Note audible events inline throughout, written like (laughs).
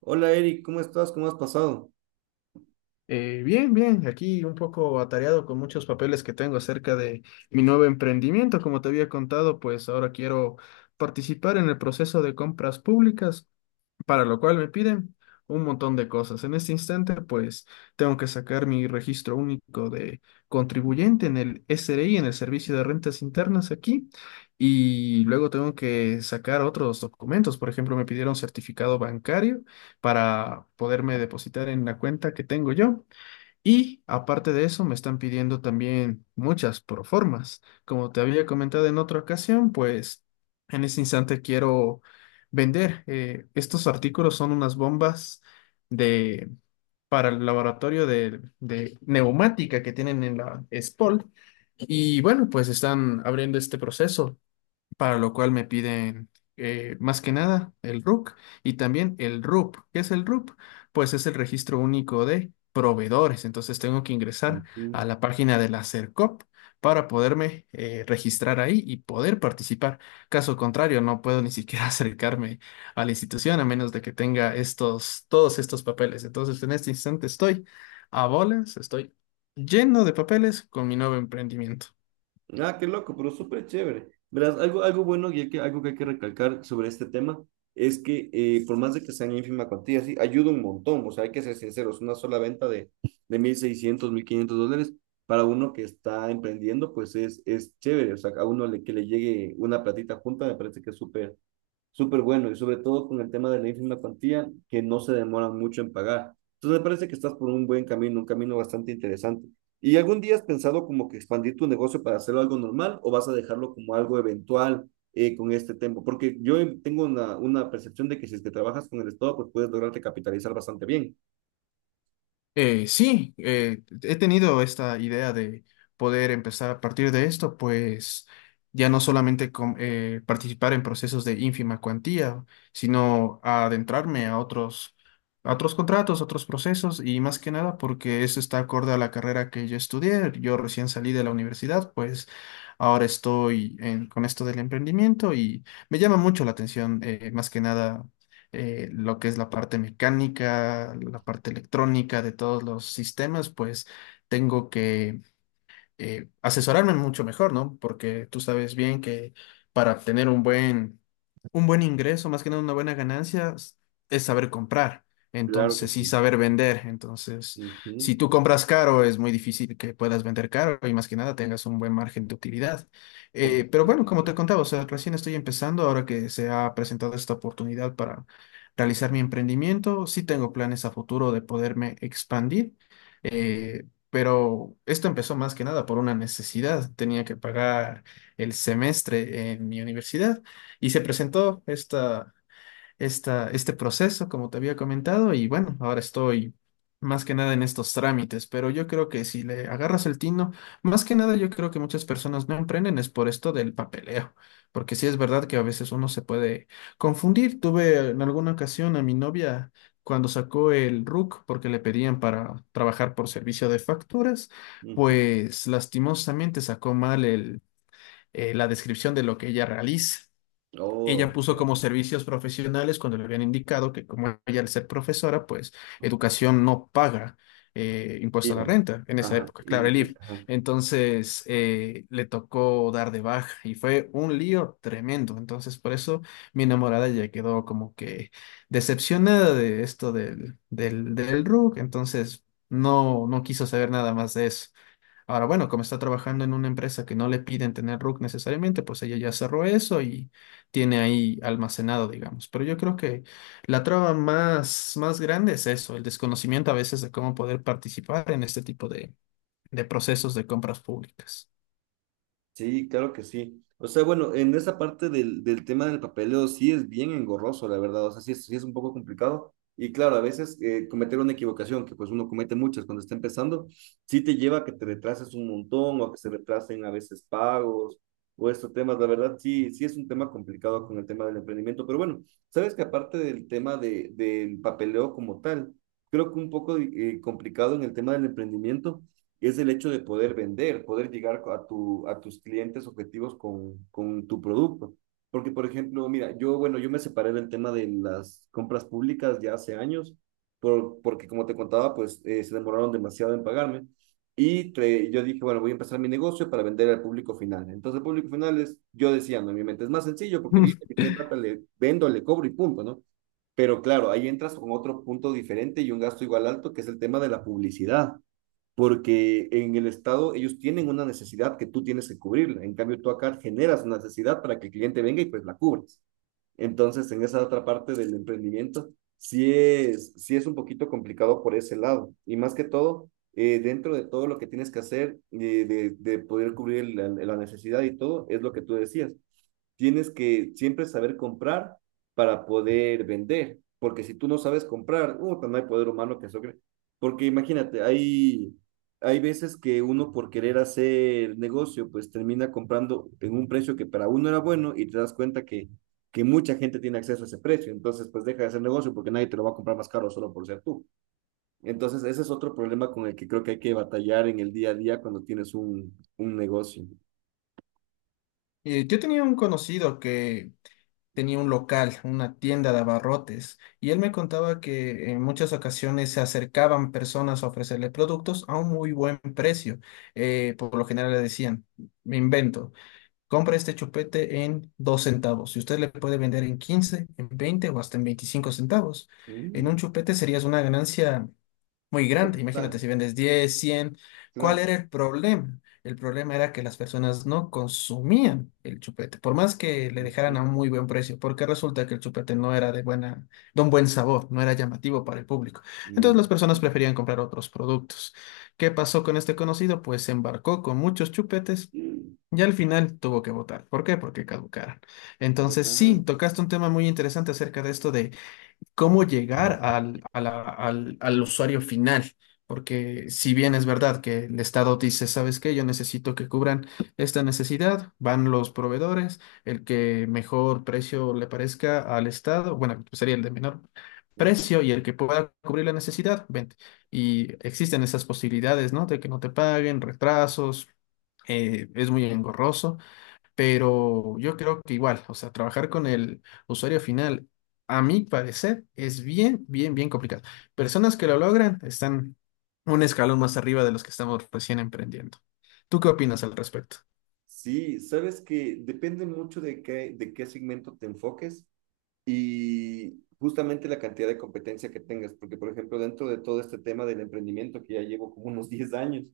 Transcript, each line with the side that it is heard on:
right: Hola Eric, ¿cómo estás? ¿Cómo has pasado?
left: Bien, bien, aquí un poco atareado con muchos papeles que tengo acerca de mi nuevo emprendimiento. Como te había contado, pues ahora quiero participar en el proceso de compras públicas, para lo cual me piden un montón de cosas. En este instante, pues tengo que sacar mi registro único de contribuyente en el SRI, en el Servicio de Rentas Internas aquí, y luego tengo que sacar otros documentos. Por ejemplo, me pidieron certificado bancario para poderme depositar en la cuenta que tengo yo. Y aparte de eso, me están pidiendo también muchas proformas. Como te había comentado en otra ocasión, pues en este instante quiero vender. Estos artículos son unas bombas de, para el laboratorio de neumática que tienen en la SPOL. Y bueno, pues están abriendo este proceso para lo cual me piden más que nada el RUC y también el RUP. ¿Qué es el RUP? Pues es el registro único de proveedores. Entonces tengo que ingresar a la página de la Sercop para poderme registrar ahí y poder participar. Caso contrario, no puedo ni siquiera (laughs) acercarme a la institución a menos de que tenga todos estos papeles. Entonces en este instante estoy a bolas, estoy lleno de papeles con mi nuevo emprendimiento.
right: Ah, qué loco, pero súper chévere. Verás, algo bueno algo que hay que recalcar sobre este tema es que por más de que sean ínfima cuantía, sí, ayuda un montón. O sea, hay que ser sinceros, una sola venta de 1.600, 1.500 dólares para uno que está emprendiendo, pues es chévere. O sea, que le llegue una platita junta me parece que es súper, súper bueno, y sobre todo con el tema de la ínfima cuantía, que no se demora mucho en pagar. Entonces me parece que estás por un buen camino, un camino bastante interesante. ¿Y algún día has pensado como que expandir tu negocio para hacerlo algo normal o vas a dejarlo como algo eventual con este tiempo? Porque yo tengo una percepción de que si es que trabajas con el Estado, pues puedes lograrte capitalizar bastante bien.
left: Sí, he tenido esta idea de poder empezar a partir de esto, pues ya no solamente participar en procesos de ínfima cuantía, sino a adentrarme a a otros contratos, otros procesos y más que nada porque eso está acorde a la carrera que yo estudié. Yo recién salí de la universidad, pues ahora estoy con esto del emprendimiento y me llama mucho la atención, más que nada lo que es la parte mecánica, la parte electrónica de todos los sistemas, pues tengo que asesorarme mucho mejor, ¿no? Porque tú sabes bien que para obtener un buen ingreso, más que nada una buena ganancia, es saber comprar.
right: Claro que
left: Entonces, sí,
right: sí.
left: saber vender. Entonces, si
right: Ujú.
left: tú compras caro, es muy difícil que puedas vender caro y más que nada tengas un buen margen de utilidad. Pero
right: Completamente
left: bueno,
right: de
left: como te
right: acuerdo.
left: contaba, o sea, recién estoy empezando, ahora que se ha presentado esta oportunidad para realizar mi emprendimiento, sí tengo planes a futuro de poderme expandir. Eh, pero esto empezó más que nada por una necesidad. Tenía que pagar el semestre en mi universidad y se presentó este proceso, como te había comentado, y bueno, ahora estoy más que nada en estos trámites, pero yo creo que si le agarras el tino, más que nada yo creo que muchas personas no emprenden es por esto del papeleo, porque sí es verdad que a veces uno se puede confundir. Tuve en alguna ocasión a mi novia cuando sacó el RUC porque le pedían para trabajar por servicio de facturas,
right: Ujú.
left: pues lastimosamente sacó mal la descripción de lo que ella realiza. Ella
right: Oh,
left: puso
right: ya.
left: como servicios profesionales cuando le habían indicado que como ella al ser profesora, pues educación no paga impuesto a la
right: Iba.
left: renta en esa
right: Ajá,
left: época, claro, el
right: y,
left: IF.
right: ajá.
left: Entonces le tocó dar de baja y fue un lío tremendo. Entonces por eso mi enamorada ya quedó como que decepcionada de esto del RUC. Entonces no, no quiso saber nada más de eso. Ahora, bueno, como está trabajando en una empresa que no le piden tener RUC necesariamente, pues ella ya cerró eso y tiene ahí almacenado, digamos. Pero yo creo que la traba más, más grande es eso, el desconocimiento a veces de cómo poder participar en este tipo de procesos de compras públicas.
right: Sí, claro que sí. O sea, bueno, en esa parte del tema del papeleo sí es bien engorroso, la verdad. O sea, sí es un poco complicado. Y claro, a veces cometer una equivocación, que pues uno comete muchas cuando está empezando, sí te lleva a que te retrases un montón o a que se retrasen a veces pagos o estos temas. La verdad, sí es un tema complicado con el tema del emprendimiento. Pero bueno, sabes que aparte del papeleo como tal, creo que un poco complicado en el tema del emprendimiento es el hecho de poder vender, poder llegar a tus clientes objetivos con tu producto. Porque, por ejemplo, mira, yo me separé del tema de las compras públicas ya hace años, porque como te contaba, pues se demoraron demasiado en pagarme. Yo dije, bueno, voy a empezar mi negocio para vender al público final. Entonces, el público final es, yo decía, no, en mi mente es más sencillo porque viene
left: (laughs)
right: que tiene plata, le vendo, le cobro y punto, ¿no? Pero claro, ahí entras con otro punto diferente y un gasto igual alto, que es el tema de la publicidad porque en el Estado ellos tienen una necesidad que tú tienes que cubrirla. En cambio, tú acá generas una necesidad para que el cliente venga y pues la cubres. Entonces, en esa otra parte del emprendimiento, sí es un poquito complicado por ese lado. Y más que todo, dentro de todo lo que tienes que hacer, de poder cubrir la necesidad y todo, es lo que tú decías. Tienes que siempre saber comprar para poder vender, porque si tú no sabes comprar, no hay poder humano que eso cree. Porque imagínate, hay veces que uno por querer hacer negocio, pues termina comprando en un precio que para uno era bueno y te das cuenta que mucha gente tiene acceso a ese precio, entonces pues deja de hacer negocio porque nadie te lo va a comprar más caro solo por ser tú. Entonces ese es otro problema con el que creo que hay que batallar en el día a día cuando tienes un negocio.
left: Yo tenía un conocido que tenía un local, una tienda de abarrotes, y él me contaba que en muchas ocasiones se acercaban personas a ofrecerle productos a un muy buen precio. Por lo general le decían, me invento, compra este chupete en 2 centavos. Y usted le puede vender en 15 en 20 o hasta en 25 centavos. En
right: Mm.
left: un chupete serías una ganancia muy grande.
right: Total,
left: Imagínate si vendes 10 100. ¿Cuál
right: claro.
left: era el problema? El problema era que las personas no consumían el chupete, por más que le dejaran
right: Ujú.
left: a un muy buen precio, porque resulta que el chupete no era de un buen sabor, no era llamativo para el público. Entonces
right: Mm.
left: las personas preferían comprar otros productos. ¿Qué pasó con este conocido? Pues se embarcó con muchos chupetes.
right: Mm,
left: Y al final tuvo que votar. ¿Por qué? Porque caducaron. Entonces,
right: claro.
left: sí, tocaste un tema muy interesante acerca de esto de cómo llegar al, a la- al, al usuario final. Porque si bien es verdad que el Estado dice, ¿sabes qué? Yo necesito que cubran esta necesidad, van los proveedores, el que mejor precio le parezca al Estado, bueno, sería el de menor
right: Ujú.
left: precio y el que pueda cubrir la necesidad, vente. Y existen esas posibilidades, ¿no? De que no te paguen, retrasos, es muy engorroso. Pero yo creo que igual, o sea, trabajar con el usuario final, a mi parecer, es bien, bien, bien complicado. Personas que lo logran están un escalón más arriba de los que estamos recién emprendiendo. ¿Tú qué opinas al respecto?
right: Sí, sabes que depende mucho de qué segmento te enfoques y justamente la cantidad de competencia que tengas, porque por ejemplo, dentro de todo este tema del emprendimiento que ya llevo como unos 10 años.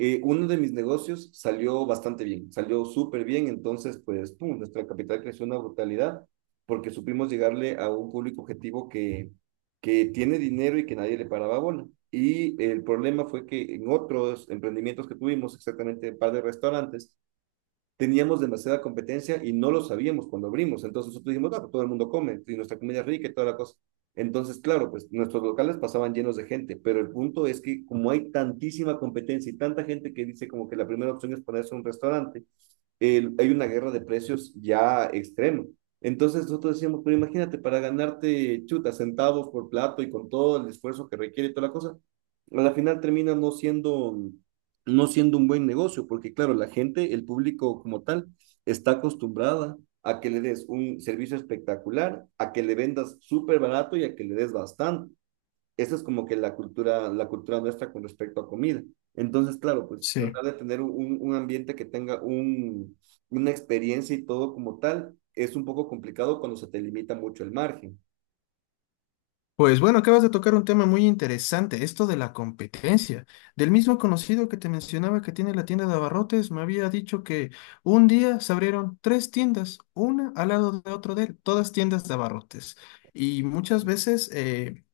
right: Uno de mis negocios salió bastante bien, salió súper bien, entonces pues pum, nuestra capital creció una brutalidad porque supimos llegarle a un público objetivo que tiene dinero y que nadie le paraba bola. Y el problema fue que en otros emprendimientos que tuvimos, exactamente un par de restaurantes, teníamos demasiada competencia y no lo sabíamos cuando abrimos. Entonces nosotros dijimos, ah, pues todo el mundo come y nuestra comida es rica y toda la cosa. Entonces, claro, pues nuestros locales pasaban llenos de gente, pero el punto es que como hay tantísima competencia y tanta gente que dice como que la primera opción es ponerse un restaurante, hay una guerra de precios ya extrema. Entonces nosotros decíamos, pero imagínate, para ganarte chuta, centavos por plato y con todo el esfuerzo que requiere y toda la cosa, a la final termina no siendo, no siendo un buen negocio, porque claro, la gente, el público como tal, está acostumbrada a que le des un servicio espectacular, a que le vendas súper barato y a que le des bastante. Esa es como que la cultura nuestra con respecto a comida. Entonces, claro, pues
left: Sí.
right: tratar de tener un ambiente que tenga una experiencia y todo como tal es un poco complicado cuando se te limita mucho el margen.
left: Pues bueno, acabas de tocar un tema muy interesante, esto de la competencia. Del mismo conocido que te mencionaba que tiene la tienda de abarrotes, me había dicho que un día se abrieron tres tiendas, una al lado de otro de él, todas tiendas de abarrotes. Y muchas veces,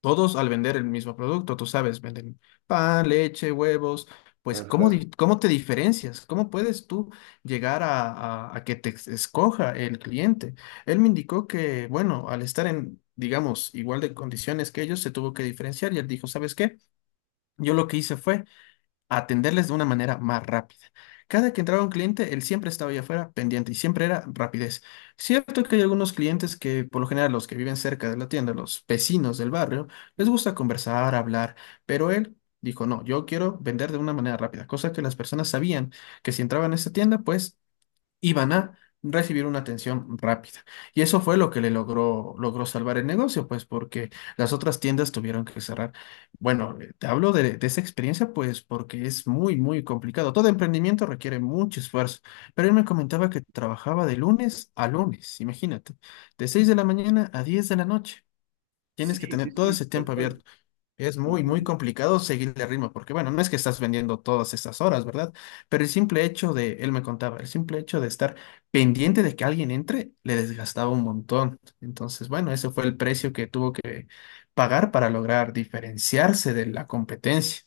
left: todos al vender el mismo producto, tú sabes, venden pan, leche, huevos, pues
right: Ajá.
left: ¿cómo te diferencias? ¿Cómo puedes tú llegar a que te escoja el cliente? Él me indicó que, bueno, al estar en, digamos, igual de condiciones que ellos, se tuvo que diferenciar y él dijo, ¿sabes qué? Yo lo que hice fue a atenderles de una manera más rápida. Cada que entraba un cliente, él siempre estaba allá afuera pendiente y siempre era rapidez. Cierto que hay algunos clientes que, por lo general, los que viven cerca de la tienda, los vecinos del barrio, les gusta conversar, hablar, pero él dijo, no, yo quiero vender de una manera rápida, cosa que las personas sabían que si entraban a esta tienda, pues iban a recibir una atención rápida. Y eso fue lo que le logró salvar el negocio, pues porque las otras tiendas tuvieron que cerrar. Bueno, te hablo de esa experiencia, pues porque es muy, muy complicado. Todo emprendimiento requiere mucho esfuerzo, pero él me comentaba que trabajaba de lunes a lunes, imagínate, de 6 de la mañana a 10 de la noche.
right: Sí,
left: Tienes que
right: sí,
left: tener todo
right: sí,
left: ese
right: tal
left: tiempo
right: cual.
left: abierto. Es muy, muy
right: Ujú.
left: complicado seguirle el ritmo, porque bueno, no es que estás vendiendo todas estas horas, ¿verdad? Pero el simple hecho de, él me contaba, el simple hecho de estar pendiente de que alguien entre, le desgastaba un montón. Entonces, bueno, ese fue el precio que tuvo que pagar para lograr diferenciarse de la competencia.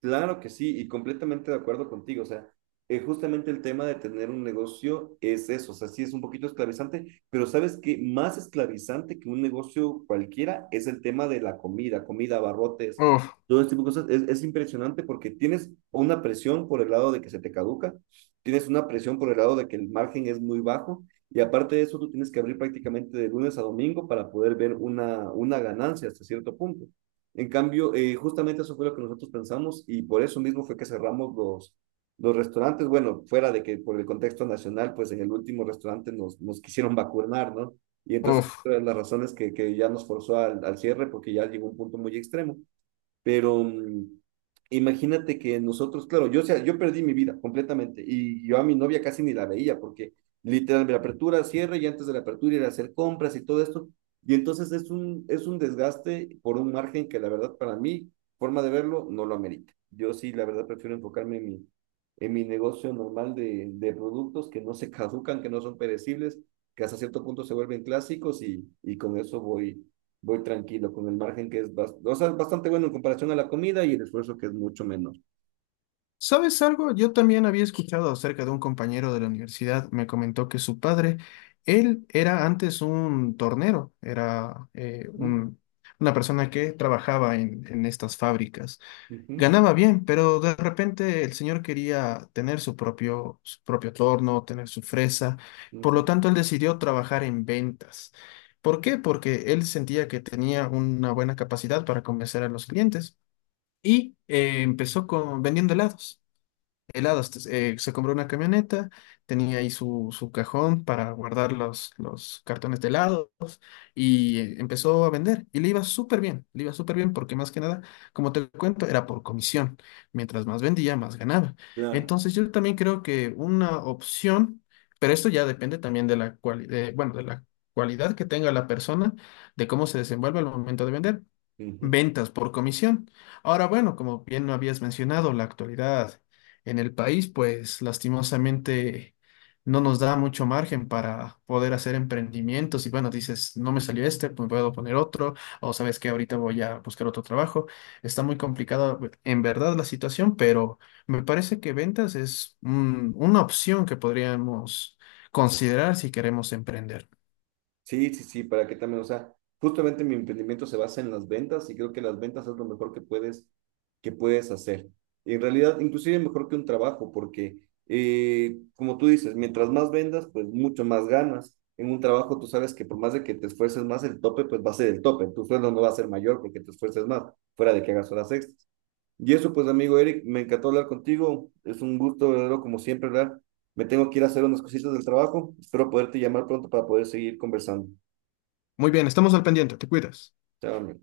right: Claro que sí, y completamente de acuerdo contigo. O sea, justamente el tema de tener un negocio es eso. O sea, sí es un poquito esclavizante, pero sabes que más esclavizante que un negocio cualquiera es el tema de la comida, abarrotes,
left: Uf,
right: todo este tipo de cosas. Es impresionante porque tienes una presión por el lado de que se te caduca, tienes una presión por el lado de que el margen es muy bajo, y aparte de eso, tú tienes que abrir prácticamente de lunes a domingo para poder ver una ganancia hasta cierto punto. En cambio, justamente eso fue lo que nosotros pensamos y por eso mismo fue que cerramos los restaurantes. Bueno, fuera de que por el contexto nacional, pues en el último restaurante nos quisieron vacunar, ¿no? Y entonces,
left: uf.
right: otra de las razones que ya nos forzó al cierre, porque ya llegó un punto muy extremo. Pero mm, imagínate que nosotros, claro, yo perdí mi vida completamente y yo a mi novia casi ni la veía porque literalmente la apertura, cierre y antes de la apertura ir a hacer compras y todo esto. Y entonces es un desgaste por un margen que la verdad para mí, forma de verlo, no lo amerita. Yo sí, la verdad, prefiero enfocarme en en mi negocio normal de productos que no se (laughs) caducan, que no son perecibles, que hasta cierto punto se vuelven clásicos y con eso voy tranquilo con el margen que es o sea, bastante bueno en comparación a la comida y el esfuerzo que es mucho menor.
left: ¿Sabes algo? Yo también había escuchado acerca de un compañero de la universidad, me comentó que su padre, él era antes un tornero, era
right: Ujú,
left: una persona que trabajaba en estas fábricas.
right: ujú,
left: Ganaba bien, pero de repente el señor quería tener su propio torno, tener su fresa, por
right: ujú.
left: lo tanto él decidió trabajar en ventas. ¿Por qué? Porque él sentía que tenía una buena capacidad para convencer a los clientes y empezó vendiendo helados. Entonces, se compró una camioneta, tenía ahí su cajón para guardar los cartones de helados y empezó a vender. Y le iba súper bien, le iba súper bien porque más que nada, como te cuento, era por comisión. Mientras más vendía, más ganaba.
right: Claro.
left: Entonces yo también creo que una opción, pero esto ya depende también de la cualidad, bueno, de la cualidad que tenga la persona, de cómo se desenvuelve al momento de vender.
right: Ujú.
left: Ventas por comisión. Ahora, bueno, como bien lo habías mencionado, la actualidad en el país, pues lastimosamente no nos da mucho margen para poder hacer emprendimientos. Y bueno, dices, no me salió este, pues puedo poner otro, o sabes que ahorita voy a buscar otro trabajo. Está muy complicada en verdad la situación, pero me parece que ventas es una opción que podríamos considerar si queremos emprender.
right: Sí, sí, sí, para que también, o sea, justamente mi emprendimiento se basa en las ventas y creo que las ventas es lo mejor que que puedes hacer. Y en realidad, inclusive mejor que un trabajo, porque como tú dices, mientras más vendas, pues mucho más ganas. En un trabajo tú sabes que por más de que te esfuerces más, el tope pues va a ser el tope. Tu sueldo no va a ser mayor porque te esfuerces más, fuera de que hagas horas extras. Y eso, pues, amigo Eric, me encantó hablar contigo. Es un gusto, verdadero, como siempre, ¿verdad? Me tengo que ir a hacer unas cositas del trabajo. Espero poderte llamar pronto para poder seguir conversando.
left: Muy bien, estamos al pendiente, te cuidas.
right: Chao, amigo.